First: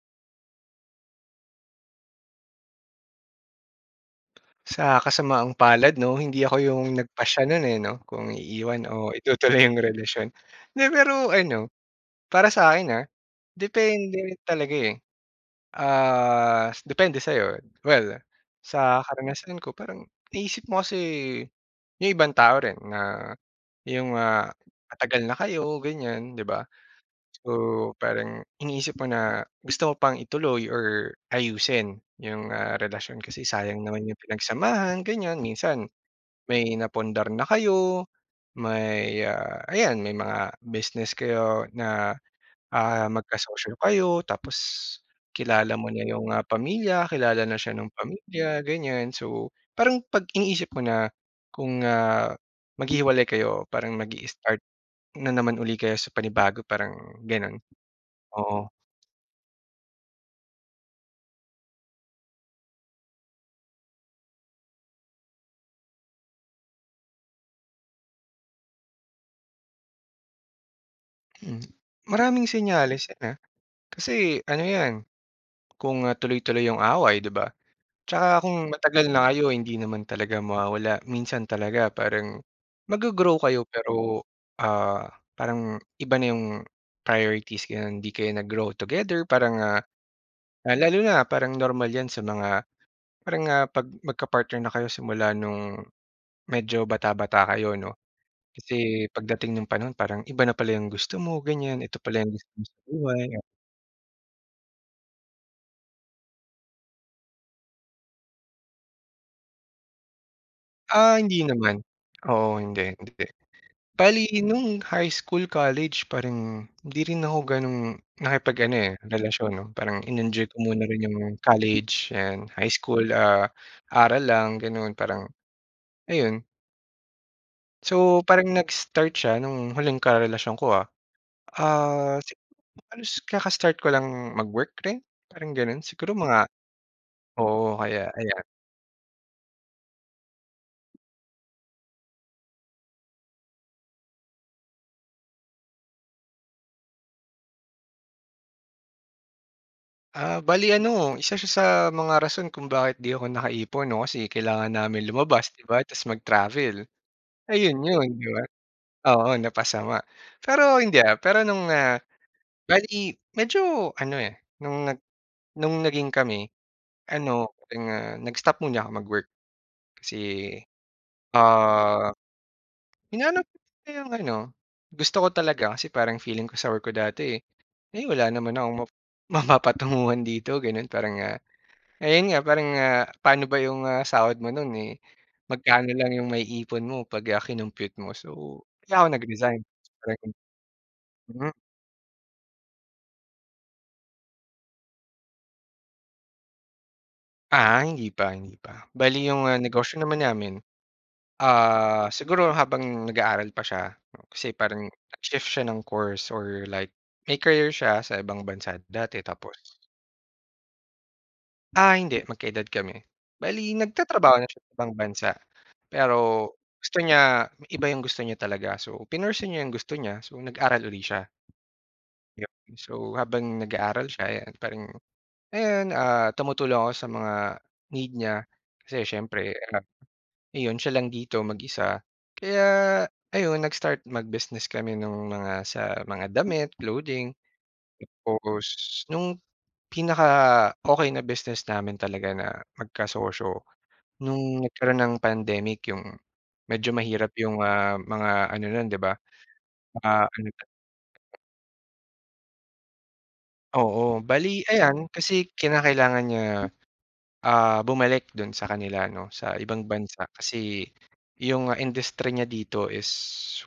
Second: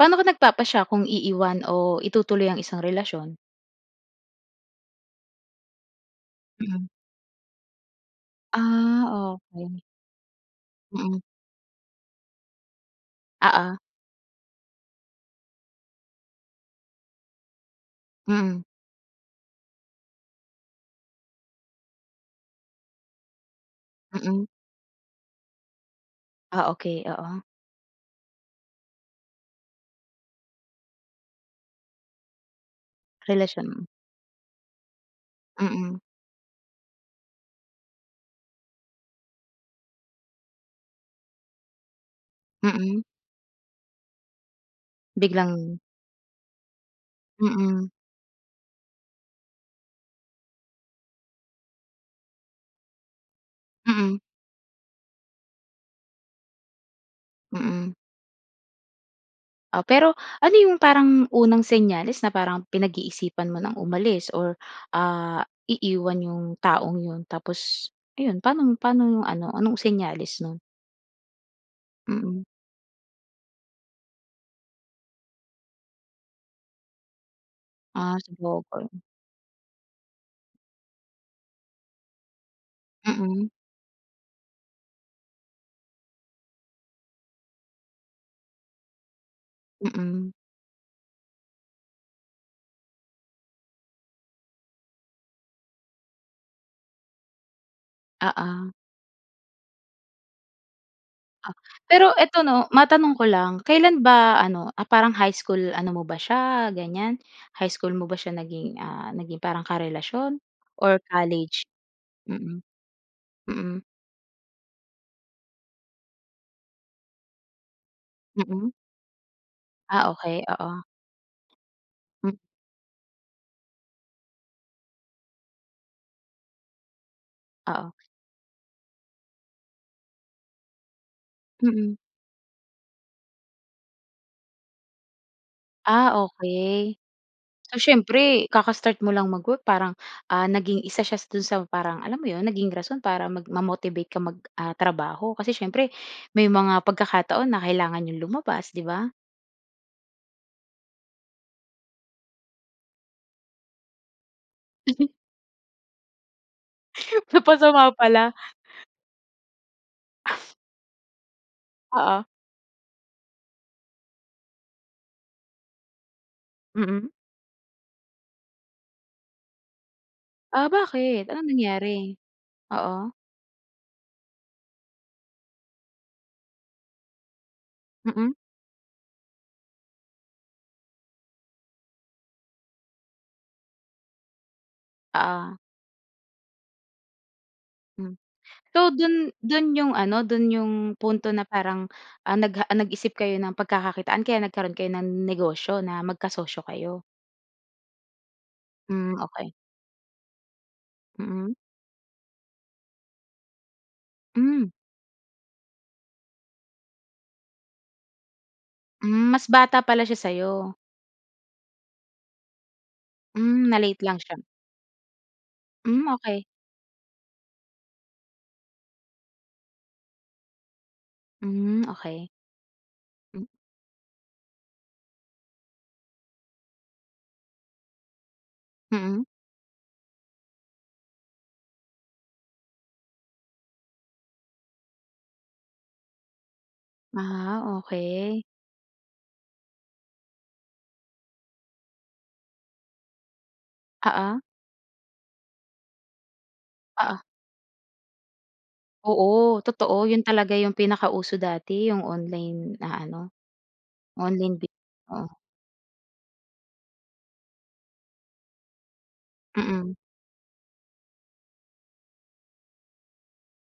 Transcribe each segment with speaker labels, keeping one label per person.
Speaker 1: Paano ka nagpapasya kung iiwan o itutuloy ang isang relasyon?
Speaker 2: Sa kasamaang palad 'no, hindi ako yung
Speaker 1: Mhm.
Speaker 2: nagpasya no'n, eh 'no, kung iiwan
Speaker 1: Ah,
Speaker 2: o itutuloy yung
Speaker 1: okey.
Speaker 2: relasyon. 'Di,
Speaker 1: Mhm.
Speaker 2: pero ano, para sa'kin ah,
Speaker 1: Oo.
Speaker 2: depende talaga, eh. Ah, depende sa'yo. Well,
Speaker 1: Mhm.
Speaker 2: sa karanasan ko parang inisip mo kasi yung ibang tao rin na yung,
Speaker 1: Mhm.
Speaker 2: ah, matagal na kayo ganiyan, di ba?
Speaker 1: Ah, okey, oo.
Speaker 2: So parang iniisip mo na gusto mo pang ituloy or ayusin yung, ah, relasyon kasi
Speaker 1: Relasyon,
Speaker 2: sayang
Speaker 1: hmm.
Speaker 2: naman yung pinagsamahan ganiyan, minsan
Speaker 1: Mhm.
Speaker 2: may napundar na kayo may, ah, ayan may mga business kayo na,
Speaker 1: Mhm.
Speaker 2: ah, magkasosyo kayo tapos kilala
Speaker 1: Biglang
Speaker 2: mo na yung, ah, pamilya, kilala na siya
Speaker 1: Mhm.
Speaker 2: nung pamilya ganiyan. So parang 'pag iniisip mo na kung, ah, maghihiwalay kayo parang
Speaker 1: Mhm.
Speaker 2: mag-i-start na naman 'uli kayo sa panibago parang gano'n,
Speaker 1: Mhm.
Speaker 2: oo.
Speaker 1: O pero ano yung parang unang senyales na parang pinag-iisipan mo ng umalis, or, ah, iiwan yung taong 'yon? Tapos ayun, pa'no mo, pa'no mo ano, anong senyales no'n?
Speaker 2: Hmm,
Speaker 1: Mm.
Speaker 2: maraming senyales 'yan, ah, kasi ano 'yan kung, ah, tuloy-tuloy 'yong away, 'di ba?
Speaker 1: Ah,
Speaker 2: Tsaka kung
Speaker 1: sabagay.
Speaker 2: matagal na kayo, hindi naman talaga mawawala. Minsan talaga parang mag-go-grow
Speaker 1: Mm.
Speaker 2: kayo pero, ah, parang iba na 'yong priorities, gano'n. Hindi kayo nag-grow together parang, ah
Speaker 1: Mm.
Speaker 2: ah, lalo na parang normal 'yan sa mga parang, ah, 'pag magka-partner na kayo simula no'ng medyo bata-bata kayo, 'no?
Speaker 1: Oo.
Speaker 2: Kasi pagdating nung panahon, parang iba na pala 'yong gusto mo, ganyan. Ito
Speaker 1: Pero,
Speaker 2: pala 'yong
Speaker 1: eto
Speaker 2: gusto mo
Speaker 1: 'no,
Speaker 2: sa
Speaker 1: matanong
Speaker 2: buhay,
Speaker 1: ko
Speaker 2: ya
Speaker 1: lang. Kailan ba ano, ah, parang high school ano mo ba siya, ganyan? High school mo ba siya naging, ah, naging parang karelasyon or
Speaker 2: Ah, hindi
Speaker 1: college?
Speaker 2: naman. Oo,
Speaker 1: Mm.
Speaker 2: hindi, hindi.
Speaker 1: Mm.
Speaker 2: Bale no'ng high school, college, parang hindi rin ako gano'ng
Speaker 1: Mm.
Speaker 2: nakipag-ano, eh, relasyon, 'no? Parang
Speaker 1: Ah, okey,
Speaker 2: in-enjoy ko
Speaker 1: oo.
Speaker 2: muna rin 'yong college
Speaker 1: M
Speaker 2: and high school. Ah, aral lang, gano'n, parang, ayon.
Speaker 1: Oo.
Speaker 2: So, parang nag-start siya nung huling karelasyon ko, ah.
Speaker 1: Mm.
Speaker 2: Ah, siguro halos kakastart ko lang mag-work rin, parang gano'n. Siguro
Speaker 1: Ah,
Speaker 2: mga
Speaker 1: okey.
Speaker 2: oo
Speaker 1: So,
Speaker 2: kaya ayan.
Speaker 1: siyempre kaka-start mo lang mag-work parang, ah, naging isa siya do'n sa parang alam mo 'yon, naging rason para mag ma-motivate ka mag, ah, trabaho. Kasi siyempre may mga pagkakataon na kailangan n'yong lumabas, 'di ba?
Speaker 2: Ah, bale ano, isa siya sa mga rason kung bakit 'di ako nakaipon, 'no, kasi kailangan namin
Speaker 1: Mhm.
Speaker 2: lumabas, 'di ba, ta's mag-travel. Ayun
Speaker 1: Napasama
Speaker 2: 'yon, 'di
Speaker 1: pala.
Speaker 2: ba? Oo, napasama. Pero hindi, ah, pero nung, ah,
Speaker 1: Oo.
Speaker 2: bale medyo ano, eh, nung nag nung naging kami,
Speaker 1: Mm.
Speaker 2: ano, parang, ah, nag-stop muna ako mag-work. Kasi,
Speaker 1: Ah, bakit? Anong
Speaker 2: ah,
Speaker 1: nangyari? Oo.
Speaker 2: hinanap ko 'yong ano, gusto ko talaga kasi parang feeling ko sa work ko dati, "Ay wala
Speaker 1: Mm.
Speaker 2: naman akong map mapapatunguhan dito." gano'n. Parang, ah, ayun nga, parang, ah, paano ba 'yong, ah, sahod mo no'n, eh,
Speaker 1: Oo.
Speaker 2: magkano lang 'yong maiipon mo 'pag, ah, kinompyut mo.
Speaker 1: Hmm.
Speaker 2: So,
Speaker 1: So
Speaker 2: kaya ako
Speaker 1: dun
Speaker 2: nag-resign,
Speaker 1: dun yung
Speaker 2: parang
Speaker 1: ano,
Speaker 2: gano'n.
Speaker 1: dun yung punto na
Speaker 2: Mm.
Speaker 1: parang, ah, nagha ah, nag-isip kayo ng pagkakakitaan, kaya nagkaroon kayo ng negosyo na magkasosyo kayo?
Speaker 2: Ah, hindi pa, hindi pa.
Speaker 1: Hmm,
Speaker 2: Bale 'yong,
Speaker 1: okey.
Speaker 2: ah, negosyo naman namin,
Speaker 1: Mm.
Speaker 2: ah, siguro habang nag-aaral pa siya. Kasi
Speaker 1: Hmm.
Speaker 2: parang nag-shift siya ng course or like may career siya sa ibang bansa dati,
Speaker 1: Hmm, mas bata
Speaker 2: tapos
Speaker 1: pala siya sa 'yo.
Speaker 2: Ah, hindi, magka-edad kami. Bale,
Speaker 1: Hmm, na-late lang
Speaker 2: nagtatrabaho
Speaker 1: siya.
Speaker 2: na siya sa ibang bansa,
Speaker 1: Hmm,
Speaker 2: pero
Speaker 1: okey.
Speaker 2: gusto niya iba yung gusto niya talaga. So, pinursue niya yung gusto niya, so nag-aral uli siya.
Speaker 1: Hmm, okey.
Speaker 2: Yup and so,
Speaker 1: M
Speaker 2: habang nag-aaral siya, eh, yan, parang ayan, ah, tumutulong ako sa mga need niya. Kasi
Speaker 1: Mm.
Speaker 2: siyempre, ah, ayon, siya lang dito, mag-isa. Kaya ayon, nag-start mag-business kami nung mga sa mga damit, clothing.
Speaker 1: Ah, okey.
Speaker 2: Tapos no'ng pinaka-okey na business namin talaga na magka-sosyo,
Speaker 1: Oo.
Speaker 2: no'ng nagkaroon ng pandemic. 'Yong medyo
Speaker 1: Oo.
Speaker 2: mahirap 'yong, ah, mga ano no'n 'di ba,
Speaker 1: Oo, totoo. Yun
Speaker 2: ah, ano
Speaker 1: talaga
Speaker 2: 'to?
Speaker 1: yung pinakauso dati. Yung online na ano,
Speaker 2: Oo, bale
Speaker 1: online bi
Speaker 2: ayan, kasi
Speaker 1: oo.
Speaker 2: kinakailangan niya, ah, bumalik do'n sa kanila 'no, sa ibang
Speaker 1: Mm.
Speaker 2: bansa. Kasi 'yong industry niya dito is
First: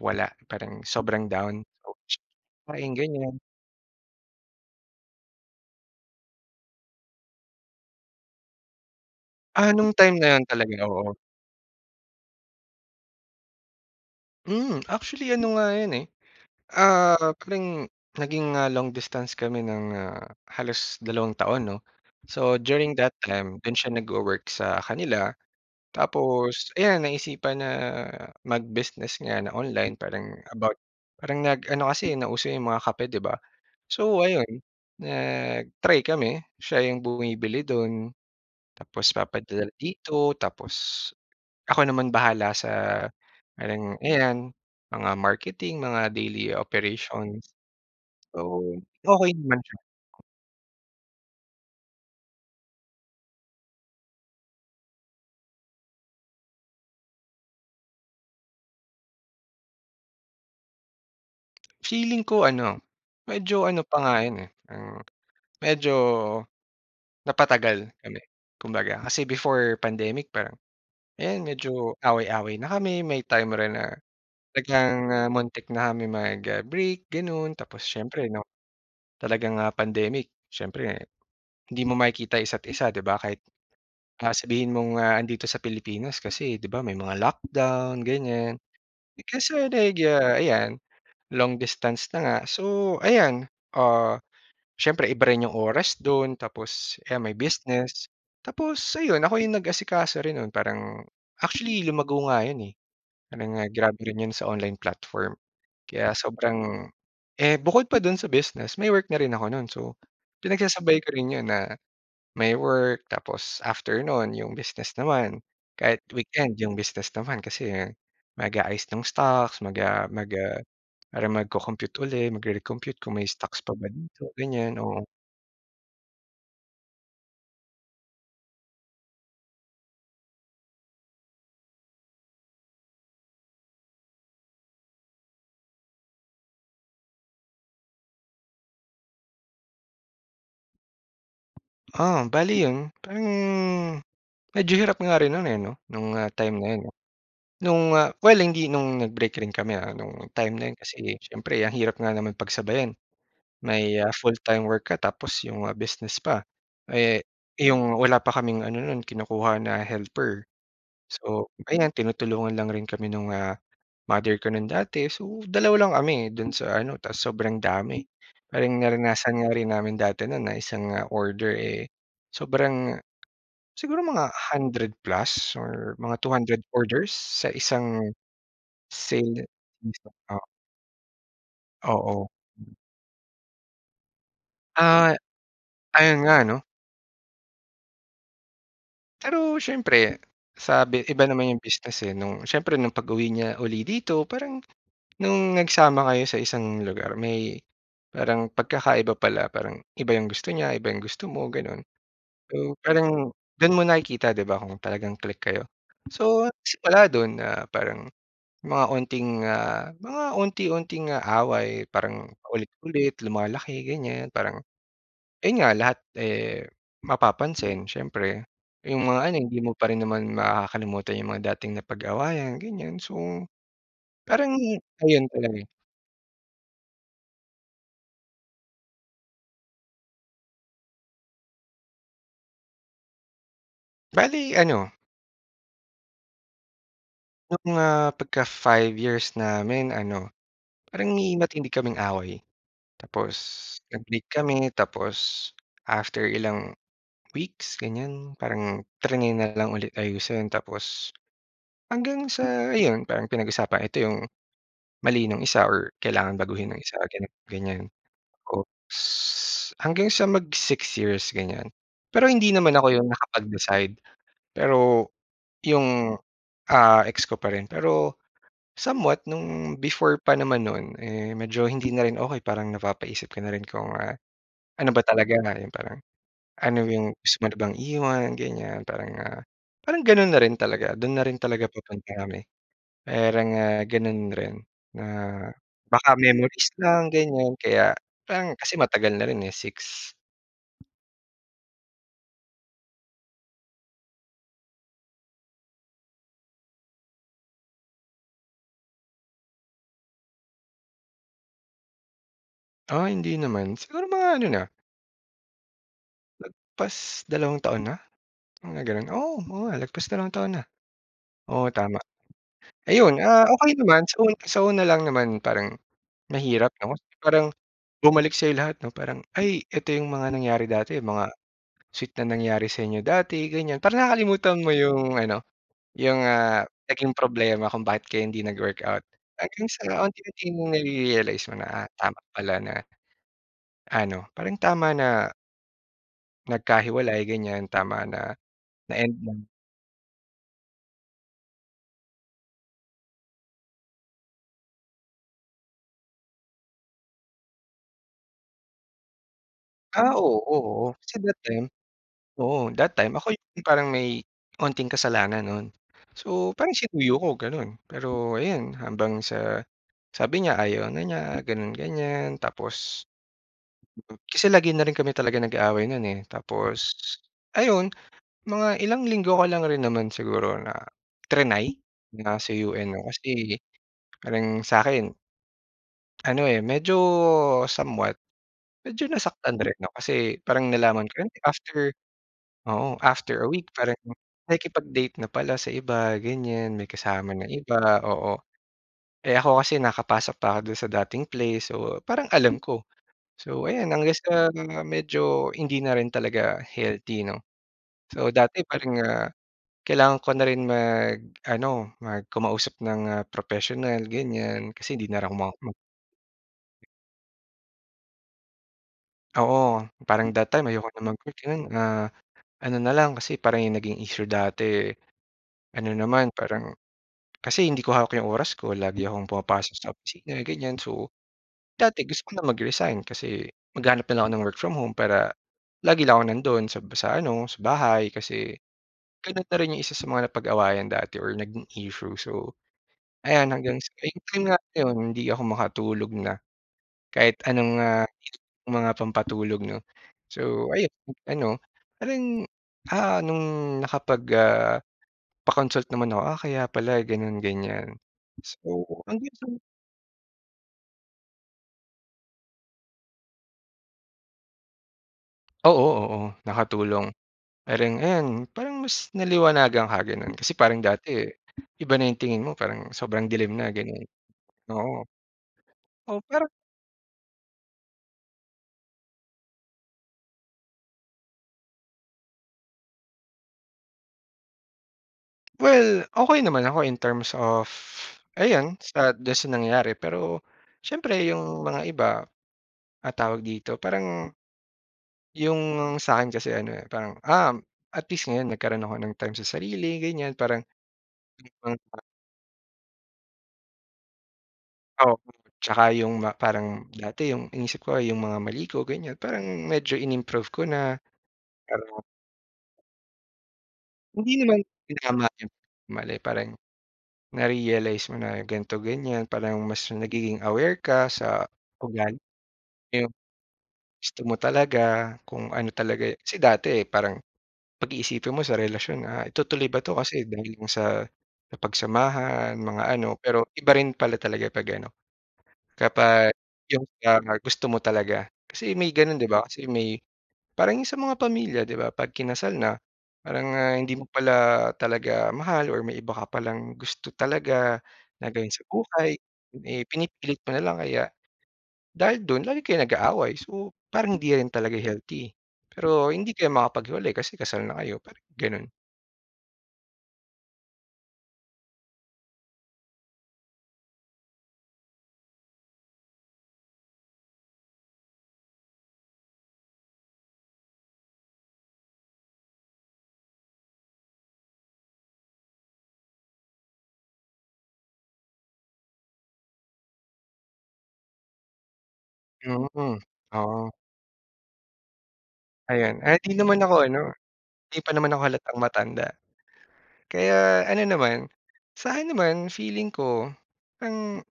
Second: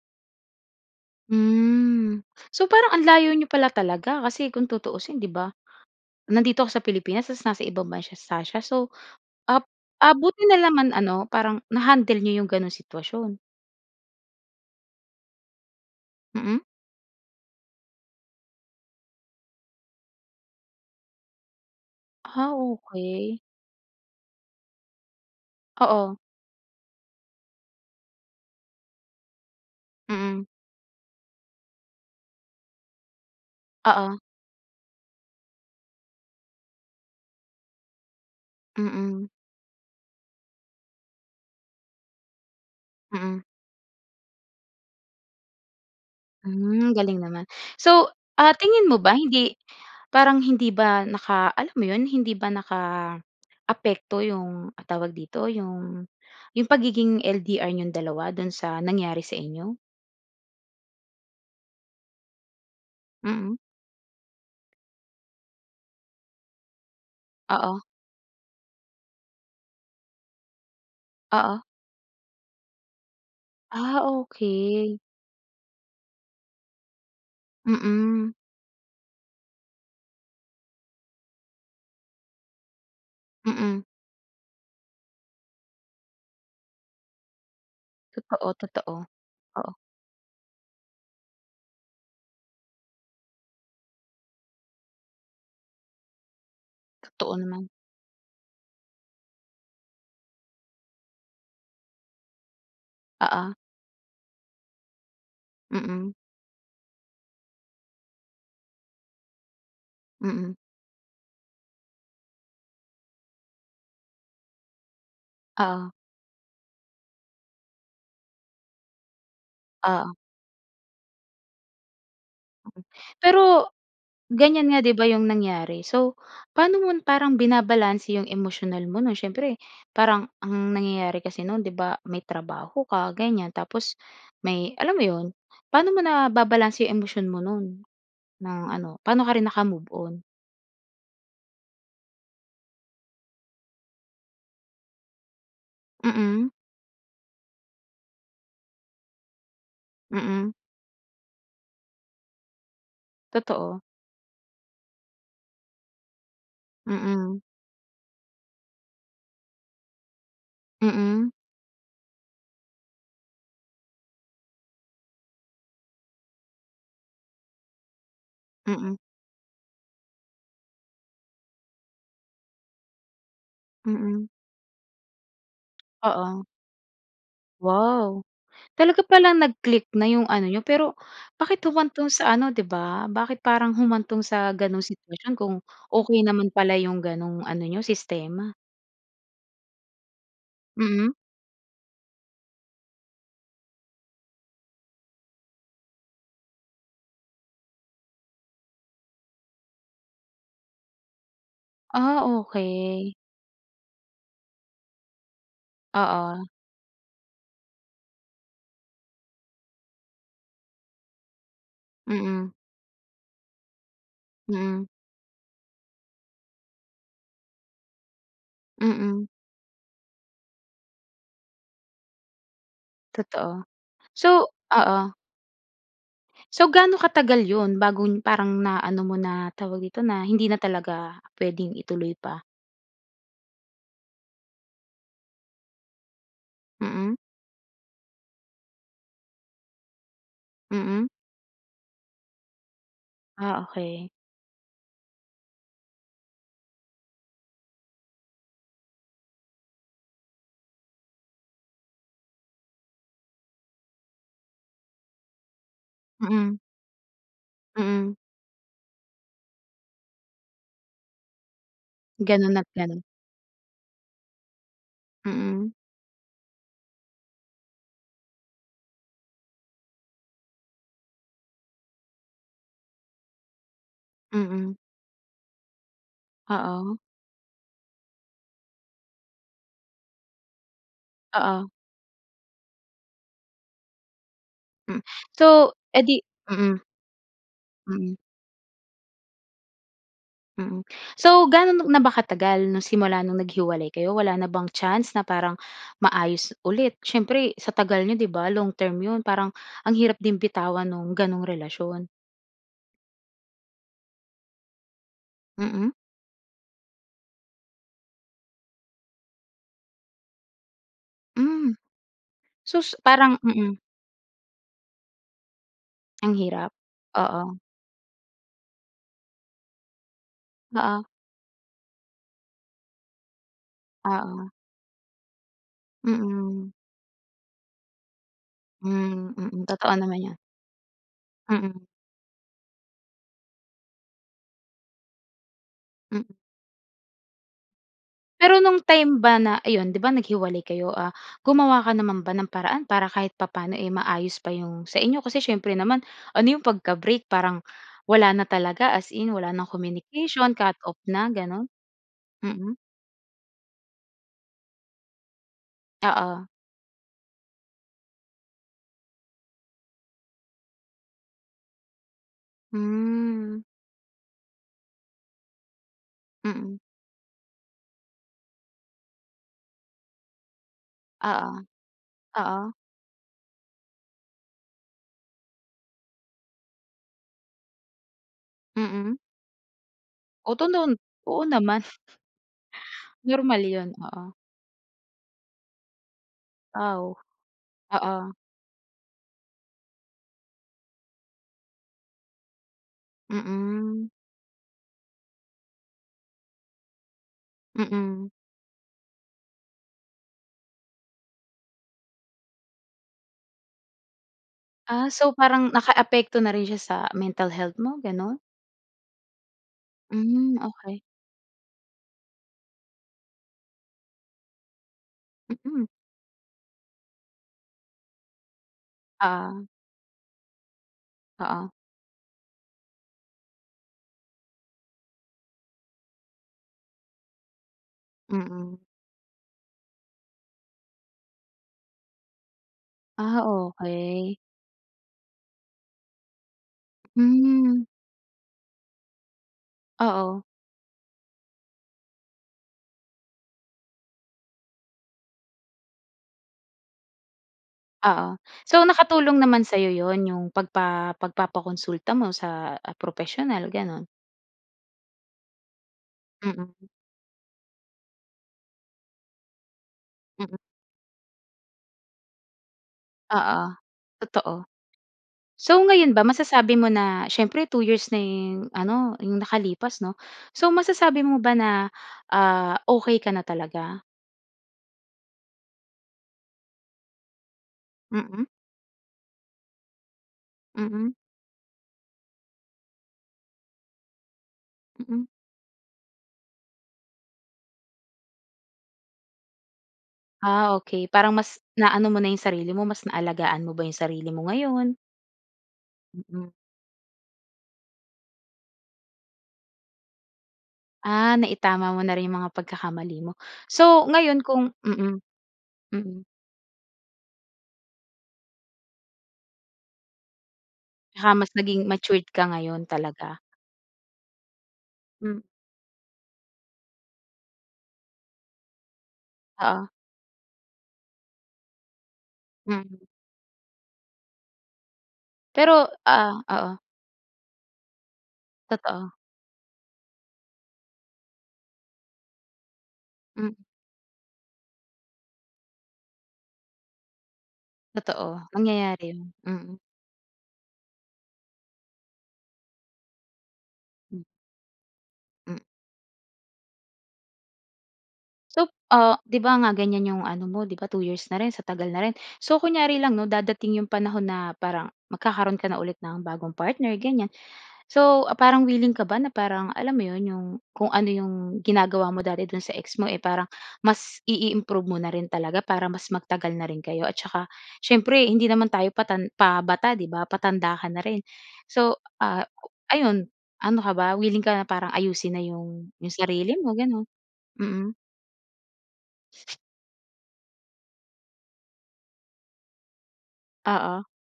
Speaker 2: wala, parang sobrang down, [unintelligible]
Speaker 1: Hmm. So,
Speaker 2: Parang
Speaker 1: parang
Speaker 2: yung
Speaker 1: ang layo
Speaker 2: ganyan.
Speaker 1: n'yo pala talaga, kasi kung tutuusin, 'di ba? Nandito ka sa Pilipinas, ta's nasa ibang bansa sa siya so, ap
Speaker 2: Ah, no'ng
Speaker 1: ah,
Speaker 2: time na yun,
Speaker 1: buti na
Speaker 2: talaga,
Speaker 1: lang man
Speaker 2: oo.
Speaker 1: ano, parang na-handle n'yo 'yong gano'n sitwasyon?
Speaker 2: Mm. Actually ano nga yun eh,
Speaker 1: Mm.
Speaker 2: ah, parang naging, ah, long distance kami ng, ah, halos dalawang taon 'no.
Speaker 1: Ah,
Speaker 2: So during that
Speaker 1: okey.
Speaker 2: time, dun siya nagwo-work sa kanila,
Speaker 1: Oo.
Speaker 2: tapos ayan naisipan na mag-business nga na online parang
Speaker 1: Mm.
Speaker 2: about parang nag-ano kasi, eh, nauso yung mga kape ‘di ba.
Speaker 1: Oo.
Speaker 2: So ayun, nag-try kami. Siya yung bumibili dun, tapos
Speaker 1: Mm.
Speaker 2: papadala dito, tapos ako naman bahala sa
Speaker 1: Mm.
Speaker 2: parang, ayan mga marketing, mga daily
Speaker 1: Hmm, galing
Speaker 2: operation.
Speaker 1: naman. So, ah,
Speaker 2: Oo.
Speaker 1: tingin mo ba,
Speaker 2: Okey
Speaker 1: hindi
Speaker 2: naman siya.
Speaker 1: parang hindi ba naka alam mo yun, hindi ba nakaapekto yung, ah, tawag dito, yung yung pagiging LDR ninyong dalawa dun sa nangyari sa inyo?
Speaker 2: Feeling ko ano,
Speaker 1: Mm.
Speaker 2: medyo ano pa nga yun, eh, parang medyo
Speaker 1: Oo.
Speaker 2: napatagal kami kumbaga kasi before pandemic, parang ayan,
Speaker 1: Oo.
Speaker 2: medyo away-away na kami. May time rin na
Speaker 1: Ah,
Speaker 2: talagang,
Speaker 1: okey.
Speaker 2: ah, muntik na kaming mag, ah, break ganun tapos siyempre
Speaker 1: Mm.
Speaker 2: 'no talagang, ah, pandemic siyempre hindi mo yung makikita isa't isa 'di ba, kahit,
Speaker 1: Mm.
Speaker 2: ah, sabihin mong, ah, andito sa Pilipinas kasi di ba, may mga lockdown
Speaker 1: Totoo,
Speaker 2: ganiyan.
Speaker 1: totoo.
Speaker 2: Kasi
Speaker 1: Oo.
Speaker 2: nagya ayan, long distance na nga, so ayan, ah, siyempre iba rin yung oras dun, tapos ayan may
Speaker 1: Totoo naman.
Speaker 2: business. Tapos ayun, ako yung nag-asikaso rin nun. Parang, actually lumago nga yun, eh,
Speaker 1: Oo.
Speaker 2: parang, ah, grabe rin yun sa online platform. Kaya
Speaker 1: Mm.
Speaker 2: sobrang eh, bukod pa dun sa business, may work na rin ako nun. So
Speaker 1: Mm.
Speaker 2: pinagsasabay ko rin yun na, may work tapos after no’n yung business naman.
Speaker 1: Oo.
Speaker 2: Kahit weekend, yung business naman kasi mag-aayos ng stocks, mag, ah,
Speaker 1: Oo.
Speaker 2: mag, ah, parang magco-compute uli, magre-recompute kung may stocks
Speaker 1: Pero,
Speaker 2: pa ba dito,
Speaker 1: ganiyan nga
Speaker 2: ganiyan.
Speaker 1: ‘di ba
Speaker 2: Oo.
Speaker 1: yung nangyari. So paano mo parang binabalanse yung emosyonal mo nun? Siyempre, parang ang nangyayari kasi nun ‘di ba, may trabaho ka ganiyan, tapos may alam mo yun, paano mo nababalanse yung emosyon mo nun ng ano, paano ka rin nakamove-on?
Speaker 2: Ah, bale yun. Parang medyo hirap nga rin no'n, eh, ‘no, nung
Speaker 1: Mm.
Speaker 2: time na yun ‘no. Nung well, hindi nung nag-break rin kami, ah, nung time
Speaker 1: Mm.
Speaker 2: na yun kasi siyempre ang hirap nga naman pagsabayin,
Speaker 1: Totoo.
Speaker 2: may, ah, full-time work ka tapos yung mga business pa. Eh,
Speaker 1: Mm.
Speaker 2: yung wala pa kaming ano no'n, kinukuha na helper.
Speaker 1: Mm.
Speaker 2: So ayan, tinutulungan lang rin kami nung, ah, mother ko no'n, dati. So, 2 lang kami do'n sa ano, tapos sobrang dami, parang
Speaker 1: Mm.
Speaker 2: naranasan nga rin namin dati no'n na isang order, eh, sobrang siguro mga
Speaker 1: Mm.
Speaker 2: 100+ Or mga two
Speaker 1: Oo.
Speaker 2: hundred orders sa isang
Speaker 1: Wow. Talaga palang
Speaker 2: sale,
Speaker 1: nag-click na
Speaker 2: [unintelligible]
Speaker 1: 'yong
Speaker 2: oo.
Speaker 1: ano n'yo pero, bakit humantong
Speaker 2: Oo.
Speaker 1: sa ano 'di ba? Bakit parang humantong sa gano’ng
Speaker 2: Ah,
Speaker 1: sitwasyon kung okey
Speaker 2: ayun nga
Speaker 1: naman
Speaker 2: 'no.
Speaker 1: pala 'yong gano'ng ano n'yo, sistema?
Speaker 2: Pero siyempre, sa be
Speaker 1: Mm.
Speaker 2: iba naman 'yong business, eh, no'ng siyempre nung pag-uwi niya 'uli dito parang no'ng nagsama kayo sa isang lugar. May parang pagkakaiba pala, parang iba 'yong gusto niya, iba 'yong gusto mo, gano'n.
Speaker 1: Ah,
Speaker 2: So,
Speaker 1: okey.
Speaker 2: parang do’n mo nakikita 'di ba, kung talagang click kayo.
Speaker 1: Oo.
Speaker 2: So, nagsimula do'n na parang mga unting, ah, mga unti-unting away parang
Speaker 1: Mm.
Speaker 2: paulit-ulit, lumalaki, ganyan. Parang
Speaker 1: Mm.
Speaker 2: ayon nga, lahat, eh, mapapansin siyempre. Yung mga
Speaker 1: Mm.
Speaker 2: ano, hindi mo pa rin naman makakalimutan yung mga dating napag-awayan, ganiyan. So,
Speaker 1: Totoo. So
Speaker 2: parang
Speaker 1: oo.
Speaker 2: ayun talaga.
Speaker 1: So, gaano katagal yun, bago parang naano mo na, tawag dito na, hindi na talaga puwedeng ituloy pa?
Speaker 2: Bale, ano
Speaker 1: Mm.
Speaker 2: Yung, ah, pagka-five years namin ano,
Speaker 1: Mm.
Speaker 2: parang may matindi kaming away. Tapos,
Speaker 1: Ah, okey.
Speaker 2: nag-break kami, tapos after ilang weeks ganiyan, parang triny na lang ulit ayusin. Tapos, hanggang sa ayun, parang pinag-usapan, ito 'yong mali nung isa or kailangan
Speaker 1: Mm.
Speaker 2: baguhin nung isa, ganito, ganyan.
Speaker 1: Mm.
Speaker 2: Oops! Hanggang sa mag-six years ganyan, pero hindi
Speaker 1: Gano'n at
Speaker 2: naman ako
Speaker 1: gano'n.
Speaker 2: 'yon nakapag-decide. Pero,
Speaker 1: Mm.
Speaker 2: 'yong, ah, ex ko pa rin. Pero, somewhat, no'ng before pa naman no'n, eh, medyo hindi na rin okey. Parang, napapaisip ka na rin kung, ah,
Speaker 1: Mm.
Speaker 2: ano ba talaga 'yon, yung parang ano
Speaker 1: Oo.
Speaker 2: 'yong gusto mo na bang iwan, ganyan. Parang, ah, parang gano'n na rin talaga do'n na rin
Speaker 1: Oo.
Speaker 2: talaga papunta kami. Parang, ah, gano'n rin
Speaker 1: Hmm.
Speaker 2: na
Speaker 1: So eh,
Speaker 2: baka
Speaker 1: di
Speaker 2: memories
Speaker 1: mm.
Speaker 2: lang ganyan, kaya
Speaker 1: Mm.
Speaker 2: parang kasi matagal na rin, eh, 6.
Speaker 1: Mm, so, gaano na ba katagal 'no, simula nung naghiwalay kayo? Wala na bang chance na parang maayos ulit? Siyempre sa tagal niyo, 'di ba, long term 'yon, parang ang hirap din bitawan no'ng ganong relasyon.
Speaker 2: Ah, hindi naman, siguro mga ano na
Speaker 1: Mm.
Speaker 2: Lagpas dalawang taon na, mga gano'n. Oo, oo nga lagpas dalawang taon na. Oo,
Speaker 1: Hmm,
Speaker 2: tama!
Speaker 1: so s
Speaker 2: Ayun,
Speaker 1: parang
Speaker 2: ah,
Speaker 1: mm.
Speaker 2: okey naman sa u sa una lang naman parang
Speaker 1: Ang hirap,
Speaker 2: mahirap 'no, parang
Speaker 1: oo.
Speaker 2: bumalik sa'yo lahat 'no, parang, ay, eto 'yong mga nangyari dati,
Speaker 1: Oo.
Speaker 2: mga sweet na nangyari sa inyo dati, ganyan. Parang
Speaker 1: Oo.
Speaker 2: nakakalimutan mo 'yong ano 'yong, ah,
Speaker 1: Mm.
Speaker 2: naging problema kung bakit kayo hindi nag-workout
Speaker 1: Hmm, mm,
Speaker 2: hanggang
Speaker 1: totoo
Speaker 2: sa
Speaker 1: naman 'yon.
Speaker 2: unti-unti mong nare-realize mo na,
Speaker 1: Mm.
Speaker 2: ah, tama pala na ano, parang tama na
Speaker 1: Mm.
Speaker 2: nagkahiwalay, ganyan. Tama na
Speaker 1: Pero, no'ng time
Speaker 2: na-end
Speaker 1: ba
Speaker 2: na.
Speaker 1: na iyon,'di ba, naghiwalay kayo? Ah, gumawa ka naman ba ng paraan para kahit papaano, eh, maayos pa 'yong sa inyo? Kasi siyempre naman ano 'yong pagka-break, parang wala na talaga as in, wala ng
Speaker 2: Ah, oo,
Speaker 1: communication,
Speaker 2: oo,
Speaker 1: cut-off
Speaker 2: kasi
Speaker 1: na
Speaker 2: that time
Speaker 1: gano'n?
Speaker 2: oo,
Speaker 1: Mm.
Speaker 2: that time ako yung parang may onting kasalanan no'n.
Speaker 1: Oo.
Speaker 2: So, parang sinuyo ko, gano'n. Pero ayun, habang sa sabi niya ayaw na niya gano'n ganyan, tapos
Speaker 1: Hmm.
Speaker 2: mm. Kasi lagi na rin kami talaga nag-aaway no'n, eh.
Speaker 1: Mm.
Speaker 2: Tapos, ayun mga ilang linggo ko lang rin naman siguro na
Speaker 1: Oo,
Speaker 2: tri-ny na
Speaker 1: oo.
Speaker 2: suyuin 'no kasi, parang sa 'kin ano, eh, medyo somewhat, medyo
Speaker 1: Mm.
Speaker 2: nasaktan rin 'no, kasi,
Speaker 1: Oto
Speaker 2: parang
Speaker 1: no'n.
Speaker 2: nalaman ko rin
Speaker 1: Oo naman.
Speaker 2: after oo, after a
Speaker 1: Normal
Speaker 2: week
Speaker 1: 'yon,
Speaker 2: parang
Speaker 1: oo.
Speaker 2: nakikipag-date na pala sa iba, ganyan. May
Speaker 1: Aw!
Speaker 2: kasama ng iba,
Speaker 1: Oo.
Speaker 2: oo, eh, ako kasi nakapasok pa ako do'n sa dating place. So, parang alam ko. So, ayan
Speaker 1: Mm.
Speaker 2: hanggang sa mga medyo hindi na rin talaga healthy 'no.
Speaker 1: Mm.
Speaker 2: So, dati parang, ah, kailangan ko na rin mag-ano, mag kumausap ng, ah, professional, ganyan kasi
Speaker 1: Ah,
Speaker 2: hindi na rin
Speaker 1: so,
Speaker 2: ako maka
Speaker 1: parang
Speaker 2: hmm.
Speaker 1: nakaapekto na rin siya sa mental health mo, gano'n?
Speaker 2: Oo, parang that
Speaker 1: Mm,
Speaker 2: time ayoko na
Speaker 1: okey.
Speaker 2: mag-work, ganun, ah, ano na lang, kasi parang 'yong naging issue dati,
Speaker 1: Mhm.
Speaker 2: ano naman parang kasi hindi ko hawak 'yong oras ko lagi akong
Speaker 1: Ah.
Speaker 2: pumapasok sa opisina ganiyan. So
Speaker 1: Oo.
Speaker 2: dati, gusto ko na mag-resign kasi maghahanap na lang ako ng work from home para lagi lang ako nando'n sa sa ano, sa bahay kasi,
Speaker 1: Mm.
Speaker 2: gano'n na rin 'yong isa sa mga napag-awayan dati or naging issue. So
Speaker 1: Ah,
Speaker 2: ayan, hanggang sa
Speaker 1: okey.
Speaker 2: 'yon nga 'yon, hindi ako makatulog na kahit anong,
Speaker 1: Hmm.
Speaker 2: ah, mga pampatulog ‘no,
Speaker 1: Oo.
Speaker 2: So ayon ano parang, ah, nung nakapag, ah, pa-consult naman ako, ah, kaya pala ganun ganiyan.
Speaker 1: Oo.
Speaker 2: So
Speaker 1: So
Speaker 2: hanggang
Speaker 1: nakatulong
Speaker 2: sa
Speaker 1: naman sa’yo yun, yung pagpa pagpapakonsulta mo sa, ah, propesyonal, ganun?
Speaker 2: Oo, oo.
Speaker 1: Mm.
Speaker 2: Nakatulong. Parang ayun, parang mas naliwanagan ka gano’n. Kasi
Speaker 1: Mm.
Speaker 2: parang dati, iba na yung tingin mo, parang sobrang dilim
Speaker 1: Oo.
Speaker 2: na ganun.
Speaker 1: Totoo.
Speaker 2: Oo.
Speaker 1: So ngayon
Speaker 2: Oo,
Speaker 1: ba,
Speaker 2: pero
Speaker 1: masasabi mo na siyempre, 2 years na yung ano 'yong nakalipas ‘no? So, masasabi mo ba na, ah, okey ka na talaga?
Speaker 2: Well, okey naman ako in terms of
Speaker 1: Mm.
Speaker 2: ayan, sa do'n sa nangyari. Pero,
Speaker 1: Mm.
Speaker 2: syempre yung mga iba, ah, tawag dito parang
Speaker 1: Mm.
Speaker 2: yung sa akin kasi ano, eh, parang, "Um, at least ngayon nagkaroon ako ng time sa sarili." ganyan. Parang
Speaker 1: Ah, okey parang mas
Speaker 2: [unintelligible]
Speaker 1: naano mo na yung sarili mo, mas naalagaan mo ba yung sarili mo ngayon?
Speaker 2: Oo, tsaka yung ma
Speaker 1: Mm.
Speaker 2: parang dati yung inisip ko, yung mga mali ko, ganyan. Parang medyo in-improve ko na,
Speaker 1: Ah,
Speaker 2: para
Speaker 1: naitama mo na rin yung mga pagkakamali mo. So, ngayon
Speaker 2: Hindi naman,
Speaker 1: kung mm.
Speaker 2: tinama yung mali,
Speaker 1: Mm.
Speaker 2: parang na-realize mo na ganito, ganyan. Parang mas nagiging aware ka
Speaker 1: Tsaka
Speaker 2: sa
Speaker 1: mas naging
Speaker 2: ugali.
Speaker 1: matured ka ngayon,
Speaker 2: Eh, yung
Speaker 1: talaga.
Speaker 2: gusto mo talaga,
Speaker 1: Hm
Speaker 2: kung ano talaga kasi dati parang pag-iisipin mo sa relasyon, ah, itutuloy ba
Speaker 1: Oo.
Speaker 2: 'to, kasi, dahil ba sa napagsamahan, mga
Speaker 1: Hmm.
Speaker 2: ano. Pero, iba rin pala talaga pag ano,
Speaker 1: Pero
Speaker 2: kapag
Speaker 1: ah, oo.
Speaker 2: yung ika nga, gusto mo talaga, kasi may
Speaker 1: Totoo.
Speaker 2: gano'n 'di ba? Kasi, may parang 'yong sa mga pamilya 'di ba? Pag kinasal na, parang,
Speaker 1: Mm.
Speaker 2: ah, hindi mo pala talaga mahal or may iba ka palang gusto talaga, na
Speaker 1: Totoo,
Speaker 2: gawin sa
Speaker 1: nangyayari
Speaker 2: buhay.
Speaker 1: 'yon,
Speaker 2: Yun,
Speaker 1: mm.
Speaker 2: eh, pinipilit mo na lang kaya, dahil dun lagi kayong nag-aaway so, parang
Speaker 1: Hm
Speaker 2: hindi rin talaga healthy.
Speaker 1: M
Speaker 2: Pero, hindi kayo makapaghiwalay kasi kasal na kayo, parang gano'n.
Speaker 1: So, ah, 'di ba nga ganyan 'yong ano mo 'di ba 2 years na rin, sa tagal na rin. So kunyari lang 'no, dadating 'yong panahon na parang magkakaroon ka na ulit ng bagong partner, ganyan. So, parang willing ka ba na parang, alam mo 'yon, yung, kung ano yung ginagawa mo dati do'n sa ex mo, eh, parang mas i-i-improve mo na rin talaga para mas magtagal na rin kayo? At tsaka, siyempre hindi naman tayo patan pabata 'di ba, patanda ka na rin. So, ah,
Speaker 2: Yun,
Speaker 1: o ayun,
Speaker 2: oo.
Speaker 1: ano ka ba, wiling ka na parang ayusin na yung
Speaker 2: Ayan,
Speaker 1: yung
Speaker 2: ah, hindi
Speaker 1: sarili
Speaker 2: naman
Speaker 1: mo,
Speaker 2: ako
Speaker 1: gano'n?
Speaker 2: ano, hindi pa
Speaker 1: Mm.
Speaker 2: naman ako halatang matanda. Kaya ano naman, sa'kin naman, feeling ko
Speaker 1: Oo.
Speaker 2: ang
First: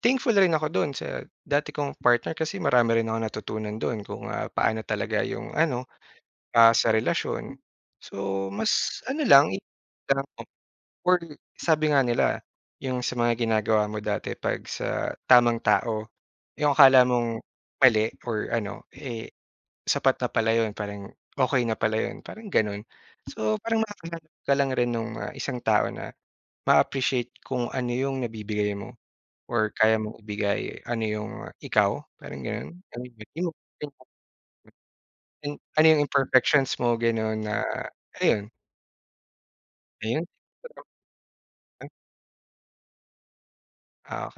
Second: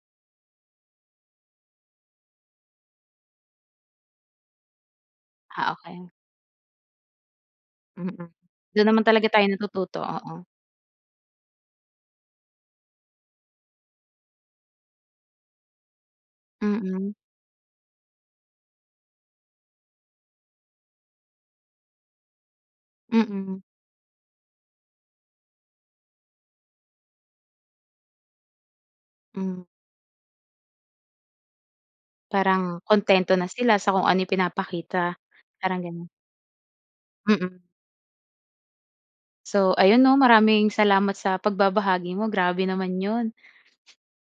Speaker 2: thankful rin ako do'n sa dati kong partner. Kasi marami rin akong natutunan do'n kung, ah, paano talaga 'yong
Speaker 1: Ah,
Speaker 2: ano,
Speaker 1: okey.
Speaker 2: ah, sa relasyon.
Speaker 1: Mm,
Speaker 2: So,
Speaker 1: doon
Speaker 2: mas
Speaker 1: naman
Speaker 2: ano
Speaker 1: talaga tayo
Speaker 2: lang,
Speaker 1: natututo, oo.
Speaker 2: [unintelligible] or sabi nga nila 'yong sa mga ginagawa mo dati 'pag sa tamang tao, 'yong akala
Speaker 1: Mm.
Speaker 2: mong mali or ano, eh, sapat na pala 'yon. Parang, okey na pala 'yon, parang gano'n. So,
Speaker 1: Mm.
Speaker 2: parang makakahanap ka lang rin nung, ah, isang tao na maa-appreciate kung ano 'yong nabibigay mo
Speaker 1: Hmm.
Speaker 2: or kaya mong ibigay, ano 'yong ikaw, parang gano'n.
Speaker 1: Parang,
Speaker 2: [unintelligible]
Speaker 1: kuntento na sila sa kung ano yung pinapakita,
Speaker 2: Yung
Speaker 1: parang
Speaker 2: ano yung
Speaker 1: gano'n.
Speaker 2: imperfections mo, ganun
Speaker 1: Mm.
Speaker 2: na, ayon.
Speaker 1: So, ayun 'no,
Speaker 2: Ayun.
Speaker 1: maraming salamat sa
Speaker 2: [unintelligible]
Speaker 1: pagbabahagi mo. Grabe naman 'yon.
Speaker 2: Ah, oke